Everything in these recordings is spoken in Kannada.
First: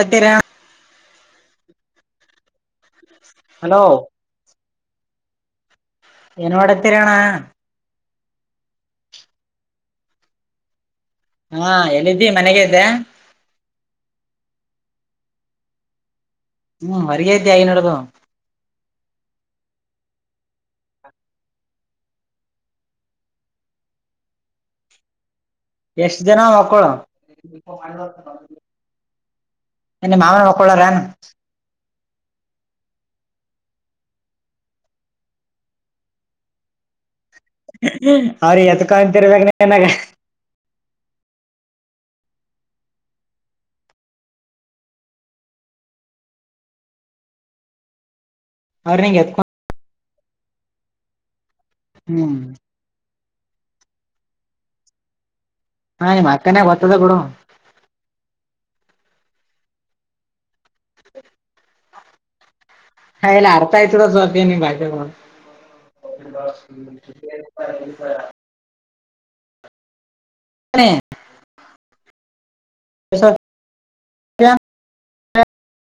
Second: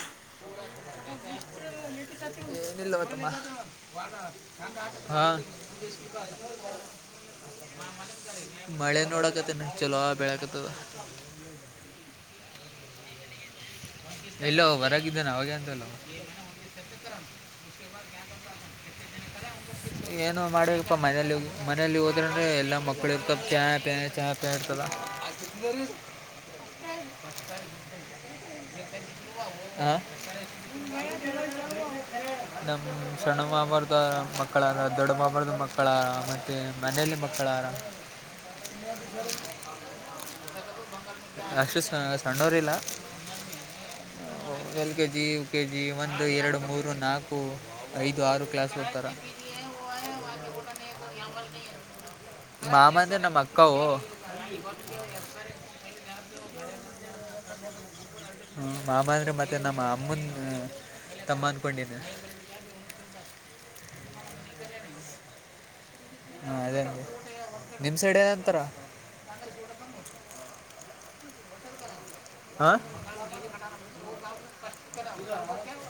ಅದಿರ ಏನಿಲ್ಲೋ ತಮ್ಮ ಹಲೋ ಹಾ [inaudible] ಏನ್ ಮಾಡತೀರಣ್ಣ ಮಳೆ ನೋಡಕತ್ತಿನ ಚಲೋ ಬೆಳಕತದ ಹಾ ಎಲ್ಲಿದ್ದೀ ಮನೆಗೆ ಇದ್ದ ಎಲ್ಲ ಹೊರಗಿದ್ದೇನೆ ಅವಾಗೆ ಅಂತಲ್ಲ ಹ್ಮ್ ವರಗತಯನೋಡ ಏನು ಮಾಡಬೇಕಪ್ಪಾ ಮನೇಲಿ ಮನೇಲಿ ಹೋದ್ರ್ರೆ ಎಲ್ಲಾ ಮಕ್ಳು ಇರ್ತ ಚಾ ಪ ಚಾ ಪೇ ಅಲ್ಲ [inaudible] ಎಷ್ಟು ಜನ ಮಕ್ಕಳು ಹಾಂ ನಿ ಮಾಮ ಒಕ್ಕಳ ರನು ನಮ ಸಣ್ಣ ಮಾಬಾರದ ಮಕ್ಕಳ ದೊಡ್ಡ ಮಾಬಾರದ ಮಕ್ಕಳ ಮತ್ತೆ ಮನೇಲಿ ಮಕ್ಕಳ ಮಕ್ಕಳ ಅವ್ರಿಗೆ ಎತ್ಕೊಂತಿರ್ಬೇಕ ನನಗ ನೆಸ ಸಿಸಿ ಸಣ್ಣೋರಿಲ್ಲ [unintelligible] L K G K G ಒಂದು ಎರಡು ಮೂರು ನಾಕು ಐದು ಆರು ಕೆ ಕ್ಲಾಸ್ ಅವ್ರ ಕೊಡ್ತಾರೆ ನಿಂಗ ಎತ್ಕೊ ಹ್ಮ್ ಮಾಮದ ನಮ್ಮಕ್ಕಾವು ಹಾ ಮಕ್ಕನೇ ಗೊತ್ತಿದೆ ಬಿಡು ಹ್ಮ ಮಾಮ ಅಂದ್ರೆ ಮತ್ತೆ ನಮ್ಮ ಅಮ್ಮನ್ ತಮ್ಮ ಅನ್ಕೊಂಡಿದೆ ಹಾ ಎಲ್ಲ ಅರ್ಥಯ್ತುರ ಸ್ ಅಧ್ಯ ನೀ ಭಾಷೆಗಳು [inaudible] ಹಾಂ ಅದೇ ಅಂದೆ ತಾಂಗ ಜೂಡ ತ [inaudible] ಹ [inaudible] ಹಾಂ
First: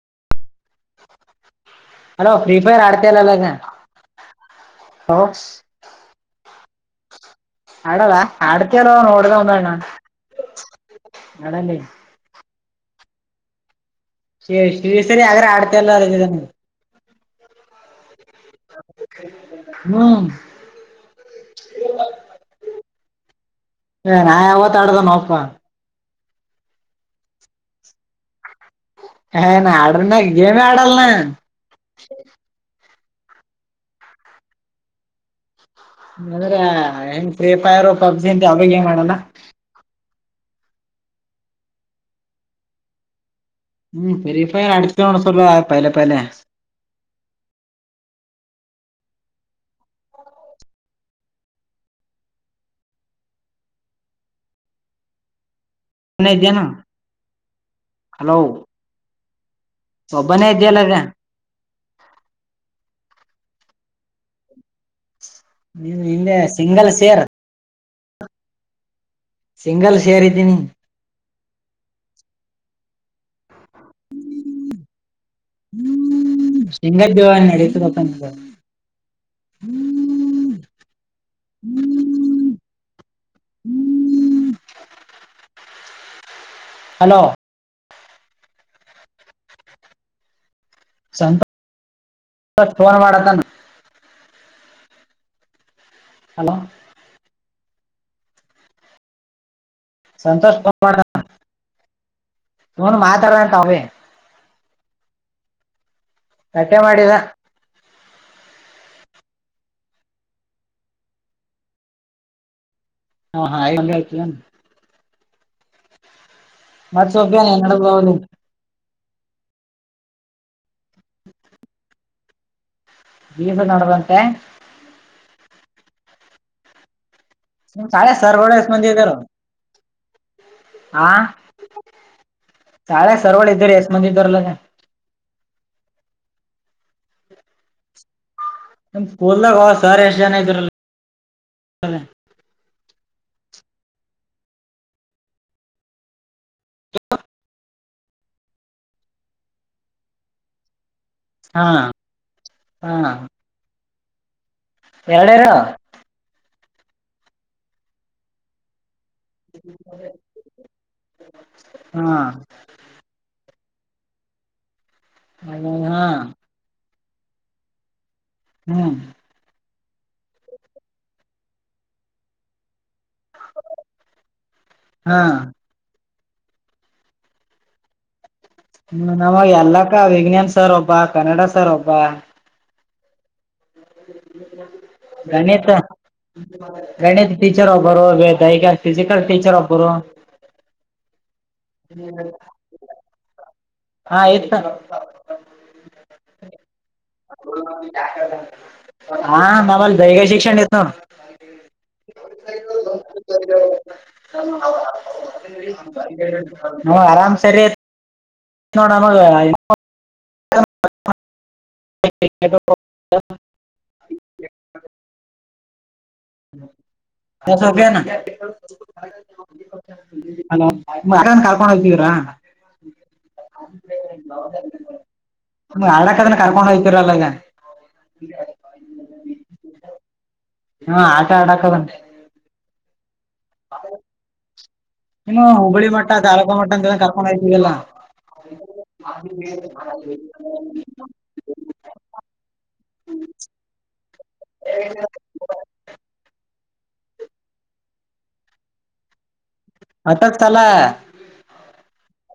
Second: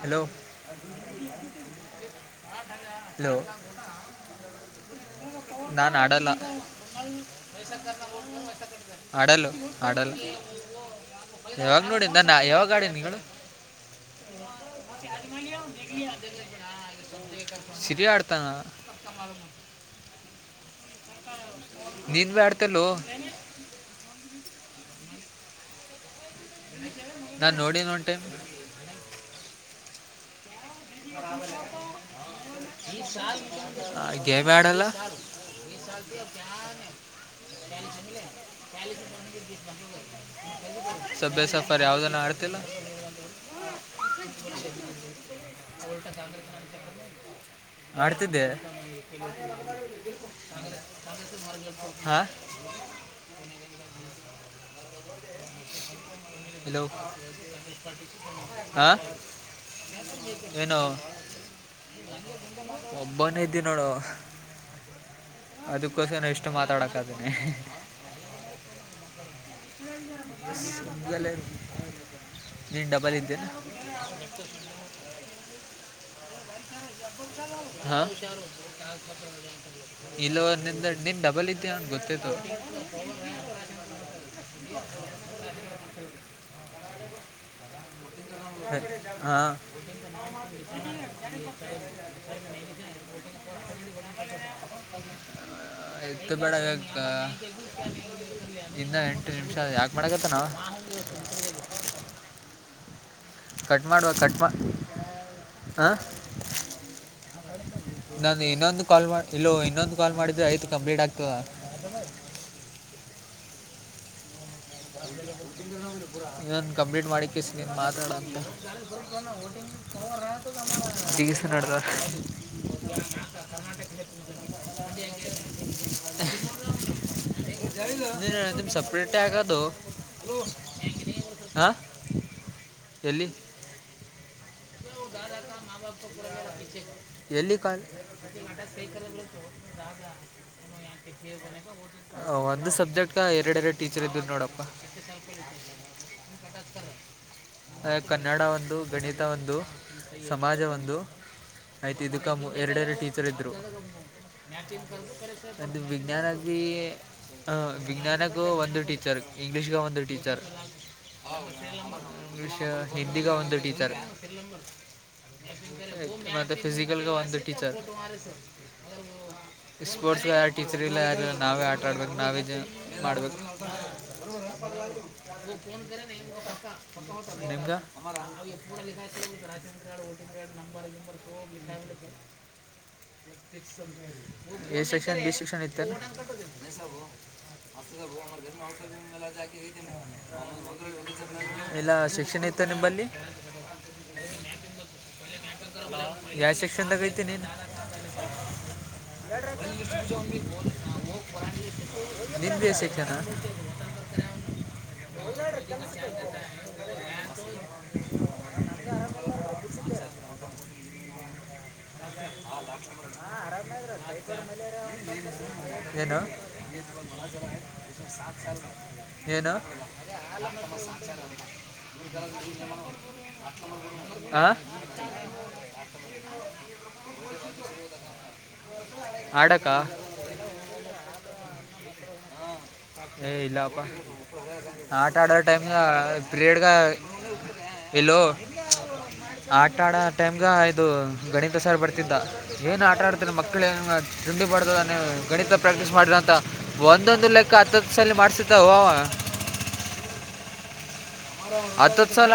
ಹಲೋ [inaudible] ಅಲೋ ಫ್ರೀಫೈರ್ ಆಡ್ತಲ್ಲ ಅಲ್ಲ ನಾನ್ ಅಡಲ್ಲ ಆಡಲ್ಲ ಆಡ್ತಾರೋ ನೋಡದ ಒಂದ್ಣ ಆಡಲ್ಲ ಯಾವಾಗ ನೋಡಿದ ನಾ ಯಾವಾಗ ಆಡಿ ಏಳು ಶ ಶ್ರೀ ಸರಿ ಹಾಗಗ್ರ ಆಡ್ತಲ್ಲದ ಸಿಬಿ ಆಡ್ತಂಗ ಹ್ಮ್ ನೀನ್ ಆಡ್ತಲ್ಲೋ ಏ ನಾ ಯಾವತ್ತ ಆಡದ ನೋಕ ನಾನು ನೋಡಿನು ಒನ್ ಟೈಮ್ ಹಏನ ಆಡ ನ ಗೇಮ ಆಡಲ್ಲ ನ ಹ ಗೇಮ ಆಡಲ್ಲ ಬ ಸಾಲತಿ ಅಂದ್ರ ಕಾನ ಹೆಂಗ್ ಫ್ರೀ ಫೈರ್ ಚಾಲ ಪಬ್ಜಿ ಅಂತ ಯಾವ್ದು ಗೇಮ್ ಚಾಲಸ ಆಡಲ್ಲ ಪ ಬೀ ಬಕ [inaudible] ಸಭ್ಯ ಸಫರ್ ಯಾವ್ದನ್ನ ಆಡ್ತಿಲ್ಲ ಹ್ಮ್ ಸರೀಫ ಅಡ್ತಲ್ ಆಡ್ತಿ [inaudible] ತಿದ್ದೆ ಹಾ [unintelligible] ಸುಮ್ನೆ ಇದ್ಯೇನು ಹಲೋ ಹಲೋ ಆ ಒಬ್ಬನೇ ಏನೋ ಇದ್ಯಲ್ಲ ಈಗ ಒಬ್ಬನೇ ಇದ್ದೇ ನೋಡು ನೀನ್ ಅದಕ್ಕೋಸ್ರ ಹಿಂದೆ ಎಷ್ಟು ಸಿಂಗಲ್ ಸೇರ್ ಮಾತಾಡಕಾದೀನನೆ ಸಿಂಗಲ್ ಸೇರ್ ಇದ್ದೀನಿ ಲ್ಲ [inaudible] ಈ ಡಬಲ್ ಇದ್ದೇನೆ ಸಿಗರೇಟ್ ಜೋರಾಗಿ ನಡಿತಿದ್ದಂತೆ ಇಲ್ಲ ನಿ ನಿನ್ ಡಬಲ್ ಇದ್ದ ಅವನ್ ಗೊತ್ತೇತ್ತು ಹ್ಮ್ [inaudible] [inaudible] ಹಲೋ ಹ ಹಾ [inaudible] [unintelligible] ಸಂತೋಷ್ ಫೋನ್ ಮಾಡತಾನ ಎತ್ತ ಹಲೋ ಬಡ [inaudible] ಇಿಂದ ಎಂಟು ನಿಮಿಷ ಯಾಕ [inaudible] ಮಗತ್ತ ನವು ಸಂತೋಷ್ ಫೋನ್ ಮಾಡ ಫೋನ್ ಮಾತಾಡಂತ ಅವೇ ಕಟ್ ಮಾಡುವ ಕಟ್ ಮಾಡ [inaudible] ಹ ಕಟ್ಟೆ ಮಾಡಿದ ನಾನು ಇನ್ನೊಂದು ಕಾಲ್ ಮಾಡ [inaudible] ಇಲ್ಲ ಇನ್ನೊಂದು ಕಾಲ್ ಮಾಡಿದ್ರೆ ಆಯ್ತು ಕಂಪ್ಲೀಟ್ ಆಗ್ತದ ಹಾ ಹಾ ಒಂದ್ರ ಆಯತ [unintelligible] ಇನ್ ಕಂಪ್ಲೀಟ್ ಮತ್ ಸೊಬ್ಬೇನೆ ಮಾಡಕ್ಕೆಸನ್ ನಡಬಹುದು ಮಾತಾಡಂತ [inaudible] ದಗಸ ನಡ್ತಾರೆ [unintelligible] ದೀಸ ನಡ್ದಂತೆ [unintelligible] ನಿಮ್ ಸಾಳೆ ನಿಮ ಸಪ್ರೇಟ ಆಗದು [unintelligible] ಹಾ ಶಳೆ ಎಲ್ಲಿ ಸರವಳ ಇ್ದರ ಎಸ್ ಮಂದ ತರಲ್ಲ [inaudible] ಎಲ್ಲಿ ಕಾಲ [unintelligible] ಬೋದಲಾಗ ಸಾರ [unintelligible] ಒಂದು ಸಬ್ಜೆಕ್ಟ್ ಎರಡೆರಡು ಟೀಚರ್ ಇದ್ದರು ನೋಡಪ್ಪ ಕನ್ನಡ ಒಂದು ಗಣಿತ ಒಂದು ಸಮಾಜ ಒಂದು ಹಾ ಆಯ್ತು ಇದಕ್ಕ ಹಾ ಎರಡೆರಡು ಟೀಚರ್ ಇದ್ರು ಎರಡೇರು ಒದು ವಿಜ್ಞಾನ ವಿಜ್ಞಾನಗೂ ಒಂದು ಟೀ ಟೀಚರ್ ಇಂಗ್ಲಿಷ್ ಉಂದು ಟೀಚರ್ ಹಾ ಇಂಗ್ಷ್ ಹಿಂದಿ ಉಂದು ಟೀಚರ್ ಟೀಚರ್ ಹ ಹಾ [inaudible] ಂದ ಟೀಚರ್ [inaudible] ಹ್ಮ್ ಸ್ಪೋರ್ಟ್ಸ್ ಯಾರ ಟೀಚರ್ ಇಲ್ಲ ಯಾರ ನಾವೇ ಆಟ ಆಡ್ಬೇಕು ನಾವ ಮಾಡ್ಬೇಕು ಹಾ [inaudible] ನಿಮ್ಗ ಹ್ಮ ನಮಗೆ ಎಲ್ಲಕ್ಕ ವಿಜ್ಞನ್ ಸರ್ ಒಬ್ಬ ಕನ್ನಡ ಸರ್ ಒಬ್ಬ ಎ ಸೆಕ್ಷನ್ ಬಿ ಸಕ್ಷನ್ ಗಣಿತ ಇದೇನು ಗಣಿತ ಟೀಚರ್ ಒಬ್ಬರು ದೈಹಿಕ ಫಿಸಿಕಲ್ ಟೀಚರ್ ಒಬ್ಬರು ಇಲ್ಲ ಶಿಕ್ಷಣ ಇತ್ತು ನಿಂಬಲ್ಲಿ [inaudible] ಹಾ ಇ ಯಾಯ ಸಿಕ್ [unintelligible] ಹಾ ಮಾಮಲೆ ಬೈಗ ಶಿಕ್ಷಣ ದತ ನಿಂದು ಎ ಸೆಕ್ಷನ ನ [inaudible] [unintelligible] ಹ ಆರಾಮ್ ಸರಿ ನೋಡ [inaudible] [unintelligible] ಏನು [inaudible] ಬ ಜ ಸೊಬ್ಯಾನ ಸಾ ಸಾಲ ಸಾ ಹಲೋ ಯಾರನ್ ಸ ಕರ್ಕೊಂಡ್ ಹೋಗ್ತಿದೀರಾ [inaudible] ಆ [unintelligible] ಮ ಆಲಕದನ್ನ ಕರ್ಕೊಂಡ ಹೋಗ್ತರಲ್ಲ ಈಗ [unintelligible] ಅಡಕ್ಕ ಹಾ ಆಟ ಆಡಾಕದಂಟಂತೆ [inaudible] ಏ ಇಲ್ಲಪ್ಪ [inaudible] ಆಟ ಆಡೋ ನೀನು ಟೈಮಗ ಹುಬ್ಬಳಿ ಮಟ್ಟ ತಾಲೂಕಾ ಮಟ್ಟ ಪೀರಿಯಡ್ಗೆ ಅಂತ ಕರ್ಕೊಂಡ್ ಹೋಗ್ತಿದಲ್ಲ ಎಲ್ಲೋ [inaudible] ಆಟ ಆಡ ಟೈಮ್ಗ ಇದು ಗಣಿತ ಸರ್ ಬರ್ತಿದ್ದ ಏನ್ ಆಟ [inaudible] ಮಾತಾರೆ ಮಕ್ಕಳು ಡಿ ಮಾಡ ಗಣಿತ ಪ್ರಾಕ್ಟೀಸ್ ಮಾಡಿರಂತ ಒಂದೊಂದು ಲೆಕ್ಕ [inaudible] ಅಕ್ಕತ್ತದ ಸಲ್ಲಿ ಮಾಡ್ಸಿದ್ದ ಅವವ [inaudible] ಅಟಕ್ ತಲ [unintelligible] ಹತ್ತುತ್ ಸಲ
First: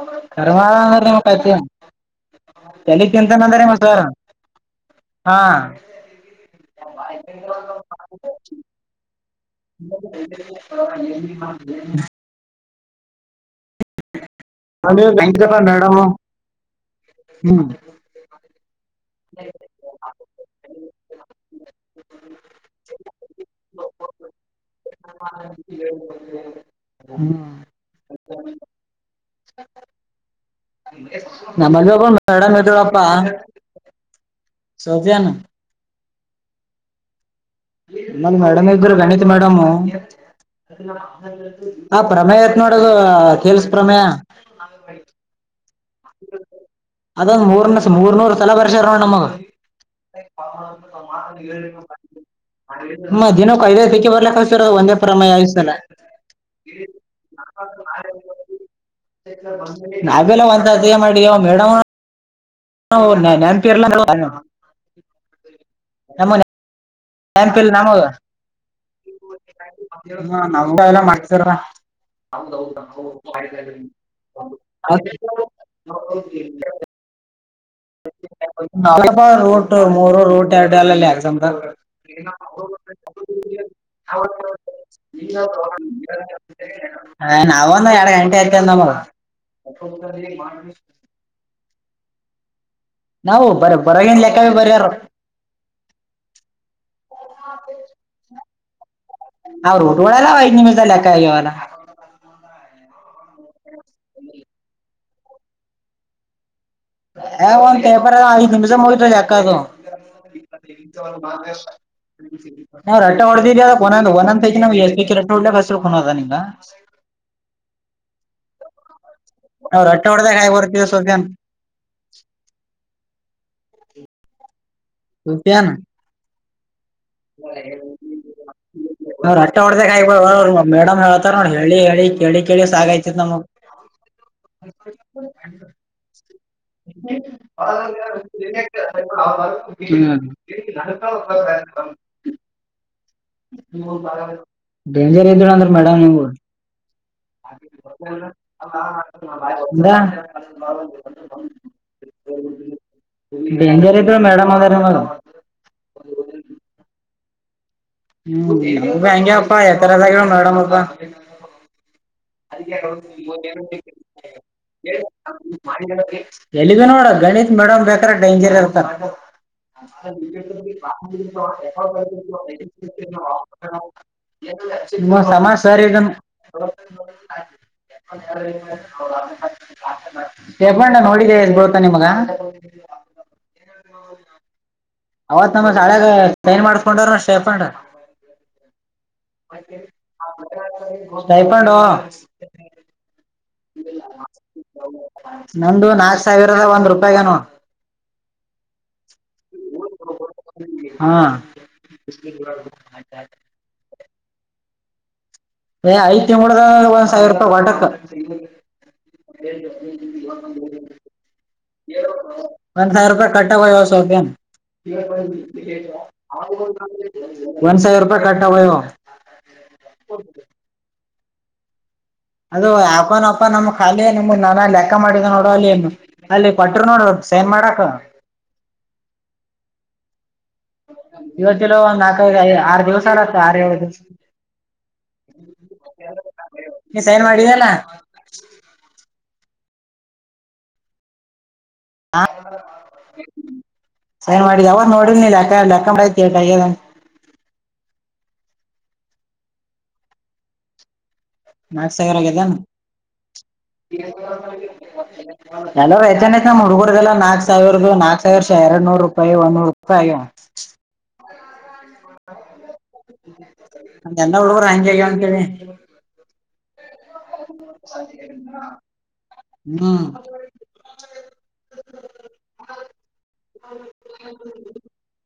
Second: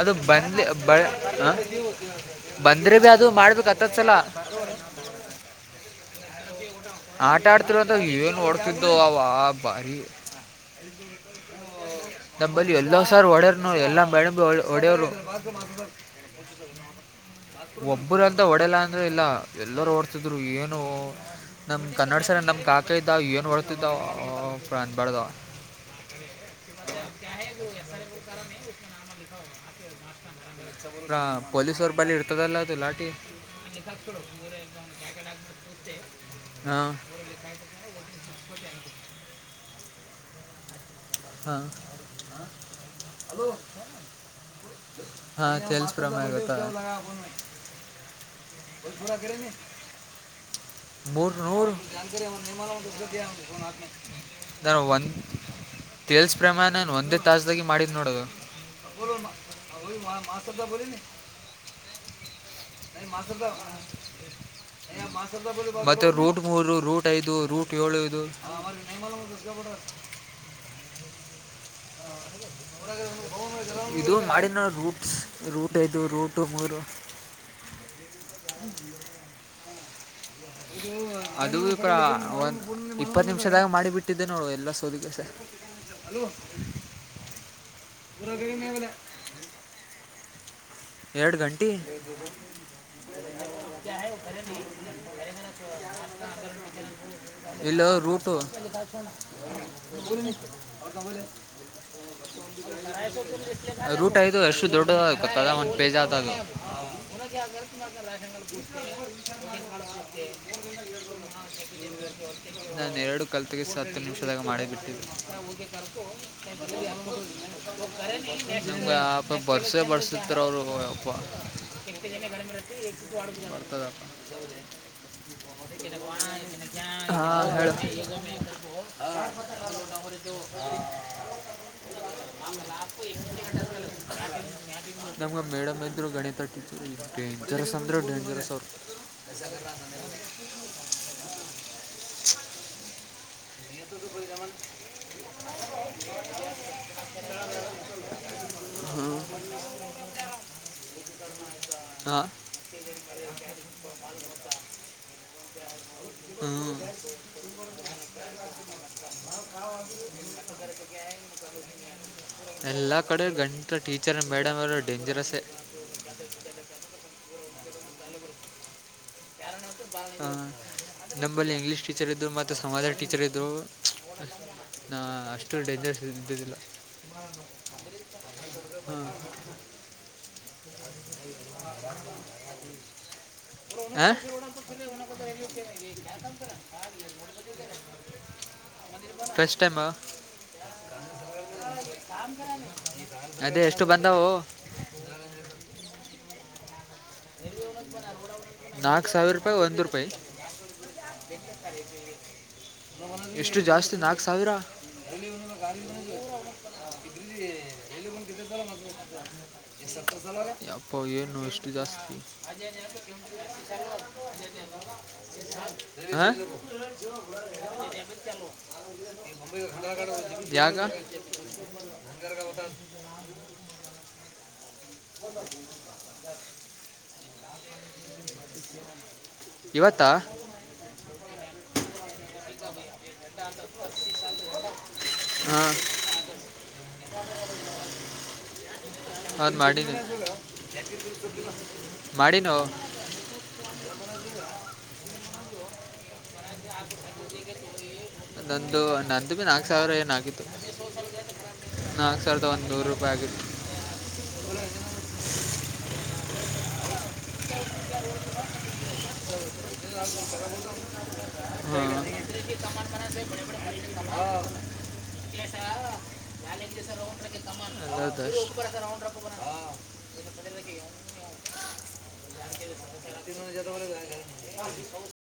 ಅದು ಕರ್ಮ ಬಂದ್ ಅಂದ್ರ ನಿಮ್ ಕತಿ ಬಂದ್ರೆ ತಲಿ ಭ ಅದು ತಿಂತಾನ ಅಂದ್ರ ಮಾಡಬೇಕು ನಿಮ್ ಸರ್ ಹತ್ತತ್ಸಲ ಹಾ ಆಟ ಆಡ್ತಿರಂತ ಏನ್ ಓಡ್ತಿದ್ದು ಅವ ಭಾರಿ [inaudible] ನಲ್ಲಿ ಎಲ್ಲೋ ಸರ್ ಹೊಡರ್ನು ಎಲ್ಲಾ ಮ್ಯಾಡ ಹೊಡೆಯರು ಮೇಡಮ್ ಹ್ಮ್ ಒಬ್ಬರುಂತ ಹೊಡೆಲ್ಲ ಅಂದ್ರೆ ಇಲ್ಲ ಎಲ್ಲರೂ ಓಡ್ತಿದ್ರು ಏನು ನಮ್ ಕನ್ನಡ ಸರ ನಮ್ ಕಾಕ ಇದ್ದಾವ ಏನ್ ಹೊರ್ತಿದ್ದಾವ ಅಂದಬಾರ್ದಾವ ಹಾ ಪ್ರ ನಮಗ ಒಬ್ಬ ಮೇಡಮ್ ಇದರುಪ್ಪಾ ಹಾ ಮಮ್ಮಲ್ಲಿ ಮೇಡಮ್ ಇಗರು ಗಣಿತ ಮೇಡಮ ಹಾಂ ಹ ಪ್ರಮೇಯ ಆತ್ ನೋಡದು ಕೆಲ್ಸ ಪ್ರಮೇಯ ಹಾಂ ಚೇಲ್ಸ್ ಪ್ರಮ ಆಗುತ್ತ ಅದೊಂದ್ ಮೂರ್ನ ಮೂರ್ನೂರ್ ಸಲ ಬರ್ಸ್ಯಾರ ನಮಗ ಮೂ ನ ಹ್ಮ ದಿನಕ್ ಐದೈದ್ ಪಿಕಿ ಬರ್ಲಕ್ ಕಳ್ಸಿರೋದು ಒಂದೇ ಒಂದ ಪ್ರಮೇಯ ಐದ್ ಸಲ ತಿಲ್ಸ ಪ್ರಮಾಣನ್ ಒಂದೇ ತಾಸ್ದಾಗಿ ಮಾಡಿದ್ ನೋಡದು ನಾವೆಲ್ಲ ಒಂತ ಅದೇ ಮಾಡಿದ ಮೇಡಮ್ ನೆನಪಿರ್ಲ ಮತ್ತೆ ನಮ್ಮ ರೂಟ್ ಮೂ ರೂಟ್ ಇದು ರೂಟ್ ಏಳು ಇದು ಹ ನಾವಗ ಎಲ್ಲ ಮಾಡ್ಸರ ಹೌ ಇದು ಮಾಡಿನ ರೂಟ್ಸ್ ರೂಟ್ ಇದು ಹೌದು ರೂಟು ಮೂರು ನಳಬ ರೋಟ ಮೋ ಅದು ಒಂದ ಇಪ್ಪತ್ತು ನಿಮಿಷದಾಗ ಮಾಡಿ ಬಿಟ್ಟಿದ್ದೆ ನೋ ಎಲ್ಲ ಸೋದಿಗೆ ಹ ನಾವ ಎರಡು ಗಂಟೆ ಆಯತಂದ ಮಗ ಎರಡು ಗಂಟೆ ನಾವು ಬರ ಬರಗಿಲ್ಲಲೆಕ್ಕ ಬರಾರ ಇಲ್ಲ ರೂಟು ಹ ರೋಟ್ ಒಡಲ್ಲ ಐದ್ ನಿಮಿಷ ಲೆಕ್ಕ ಆಗ್ಯವಲ್ಲ ರೂಟ್ ಆಯ್ತು ಅಷ್ಟು ದೊಡ್ಡದದ ಒಂದ ಪೇಜ್ ಆತದು ಹ ಲಗಳು ಲೆಕ್ಕ ಅದು ನಾಾನ ನಾವ್ ರಟ್ಟ ಎರಡು ಹೊಡೆದಿದ್ವಿ ಕಲ್ತೆಗೆ ಅದಕ್ ಹತ್ತು ಒಂದೊಂದ್ ನಿಮಿಷದಾಗ ಒಂದೊಂದ್ ಪೈಕಿ ಮಾಡೇ ನಮ್ಗೆ ಎಸ್ ಪಿ ಬಿಟ್ಟಿದ್ದೆ ರಟ್ಟ ಹೊಡ್ಲಕ್ ಹಸರು ಕುನದ ನಿಂಗ ನಮ್ಗೆಪ ಬರ್ಸೆ ನಾವ್ ರಟ್ಟ ಹೊಡ್ದಾಗ ಬರ್ಸತ್ತರ್ ಹಾಯ್ ಅವ್ರು ಬರ್ತೀವಿ ಸೋಫಿಯಾನ್ ರ್ತದ [unintelligible] [unintelligible] ಅವ ಅಷ್ಟೆ ಹೊಡದ ಅವ ಮೇಡಮ್ ಹೇಳ್ತಾರ ನೋ ಹೇಳಿ ಹೇಳಿ ಕೇಳಿ ಕೇಳಿ ಸಾಗೈತಿತ್ ನಮಗ್ ನಮ್ಗೆ ಹ ಮೇಡಮ್ ಇದ್ರು ಗಣಿತ ಟೀಚ ಡೇಂಜರಸ್ ಅಂದ್ರೆ ಡೇಂಜರಸ್ ಅವರು ನನಕ ನೀತ ಬ ಜಮ್ಮನ್ ಡೇಂಜರ್ ದ [unintelligible] [unintelligible] ಹಾಂ ಎಂದ ಮೇಡಮ ಅಂದ ಮೇಡ ಹ್ಮ ಹ್ಮ್ ಹೆಂಗಗೆಪ್ಪ ಯ ತರದಾಗ ಮಾಡಡಮಪ್ಪ ಅದಾರ ಎಲ್ಲ ಕಡೆ ಗಣಿತ ಟೀಚರ್ ಮೇಡಮ್ ಅವರು ಡೇಂಜರಸ್ಸೇ ಎಲ್ಲಿಗ ನೋಡ ಗಣಿತ್ ಮೇಡಮ್ ಬೇಕಾರ ಡೇಂಜರ್ ಇರ್ತಾರ ನಮ್ಮಲ್ಲಿ ಇಂಗ್ಲೀಷ್ ಟೀಚರ್ ಇದ್ದರು ಮತ್ತು [unintelligible] ಸಮಾಜ ಟೀಚರ್ ಇದ್ದರು ನಾ ಮ ಸಮಾ ಅಷ್ಟು ಸರಿಗ ಡೇಂಜರ್ಸ್ [unintelligible] ಇದ್ದಿದ್ದಿಲ್ಲ ಹಾಂ ಹೇಬಣ್ಣ ನೋಡಿದ್ದ ಎಸ್ ಬಳ್ತಾ ನಿಮಗ ಹಾಂ ಅವತ್ ನಮ ಶಾಳಾಗ ಸೈನ್ ಮಾಡಸ್ಕೊಂಡ್ರ ಸೇಫಂಡ್ರ ಫಸ್ಟ್ ಟೈಮ್ ಸೈಫಾಡ ಅದೇ ಎಷ್ಟು ಬಂದವು ನಂದು ನಾಕು ಸಾವಿರದ ಒಂದ್ ರೂಪಾಯಿ ನಾಕ್ ಸಾವಿರ ರೂಪಾಯಿ ಒಂದು ರೂಪಾಯಿ ಹಾ ಎಷ್ಟು ಜಾಸ್ತಿ ನಾಕ್ ಸಾವಿರ [inaudible] ಏ ಐದು ತಿಂಗಡದ ಒಂದ್ ಸಾವಿರ ರೂಪಾಯಿ ವಟಕ್ ಅಪ್ಪ ಏನು ಎಷ್ಟು ಜಾಸ್ತಿ ಒಂದ್ ಸಾವಿರ ರೂಪಾಯಿ ಕಟ್ಟಗೋಯವ ಸೋಫಿಯನ್ ಹ ಒನ್ ಸಾವಿರ ರೂಪಾಯಿ ಕಟ್ಟಾವ ಯಾಗ ಅದು ಯಪನಪ ನಮ್ ಖಾಲಿ ನಮ ನನ ಲೆಕ್ಕ ಮಾಡಿದ ನೋಡ ಅಲ್ಲಿ ಏನು ಅಲ್ಲಿ ಕೊಟ್ಟರು ನೋಡ ಸೈನ್ ಮಾಡಕ ಹ ಇವತ್ತಲ ಒಂದ್ ನಾಕವ ಆರು ದಿವ್ಸ ಆತ ಆರು ಯಾವ ದಿವಸ ಹಾಂ ನೀ ಸೈನ್ ಮಾಡಿದಲ್ಲ ಹೌದ್ ಮಾಡಿದ್ದಿ ಹಾ ಸೈನ್ ಮಾಡ ಅವಾಗ ನೋಡಿಲ್ ನೀಕ್ಕ ಲೆಕ್ಕಐತಿದ ನಂದು ನಂದು ಭ ನಾಕು ಸಾವಿರ ಏನ ಆಗಿತ್ತು ನಾಲ್ಕು ಸಾವಿರ ಆಗಿದ ಎಕ್ಸಾಮ್ ಆಯ್ತಾ [unintelligible] ಲ್ಲಾ ನಾಕ್ ಸಾವಿರ ನಾಕ್ ಸಾವಿರ್ ಎರಡ್ ನೂರು ರೂಪಾಯಿ ಒನ್ ನೂರು ರೂಪಾಯಿ ಹ ಕಮಂಡ [unintelligible] ಅಂದ್ರೆ ಅದಾದಷ್ಟು ಹ್ಮ [unintelligible] ಹೊರ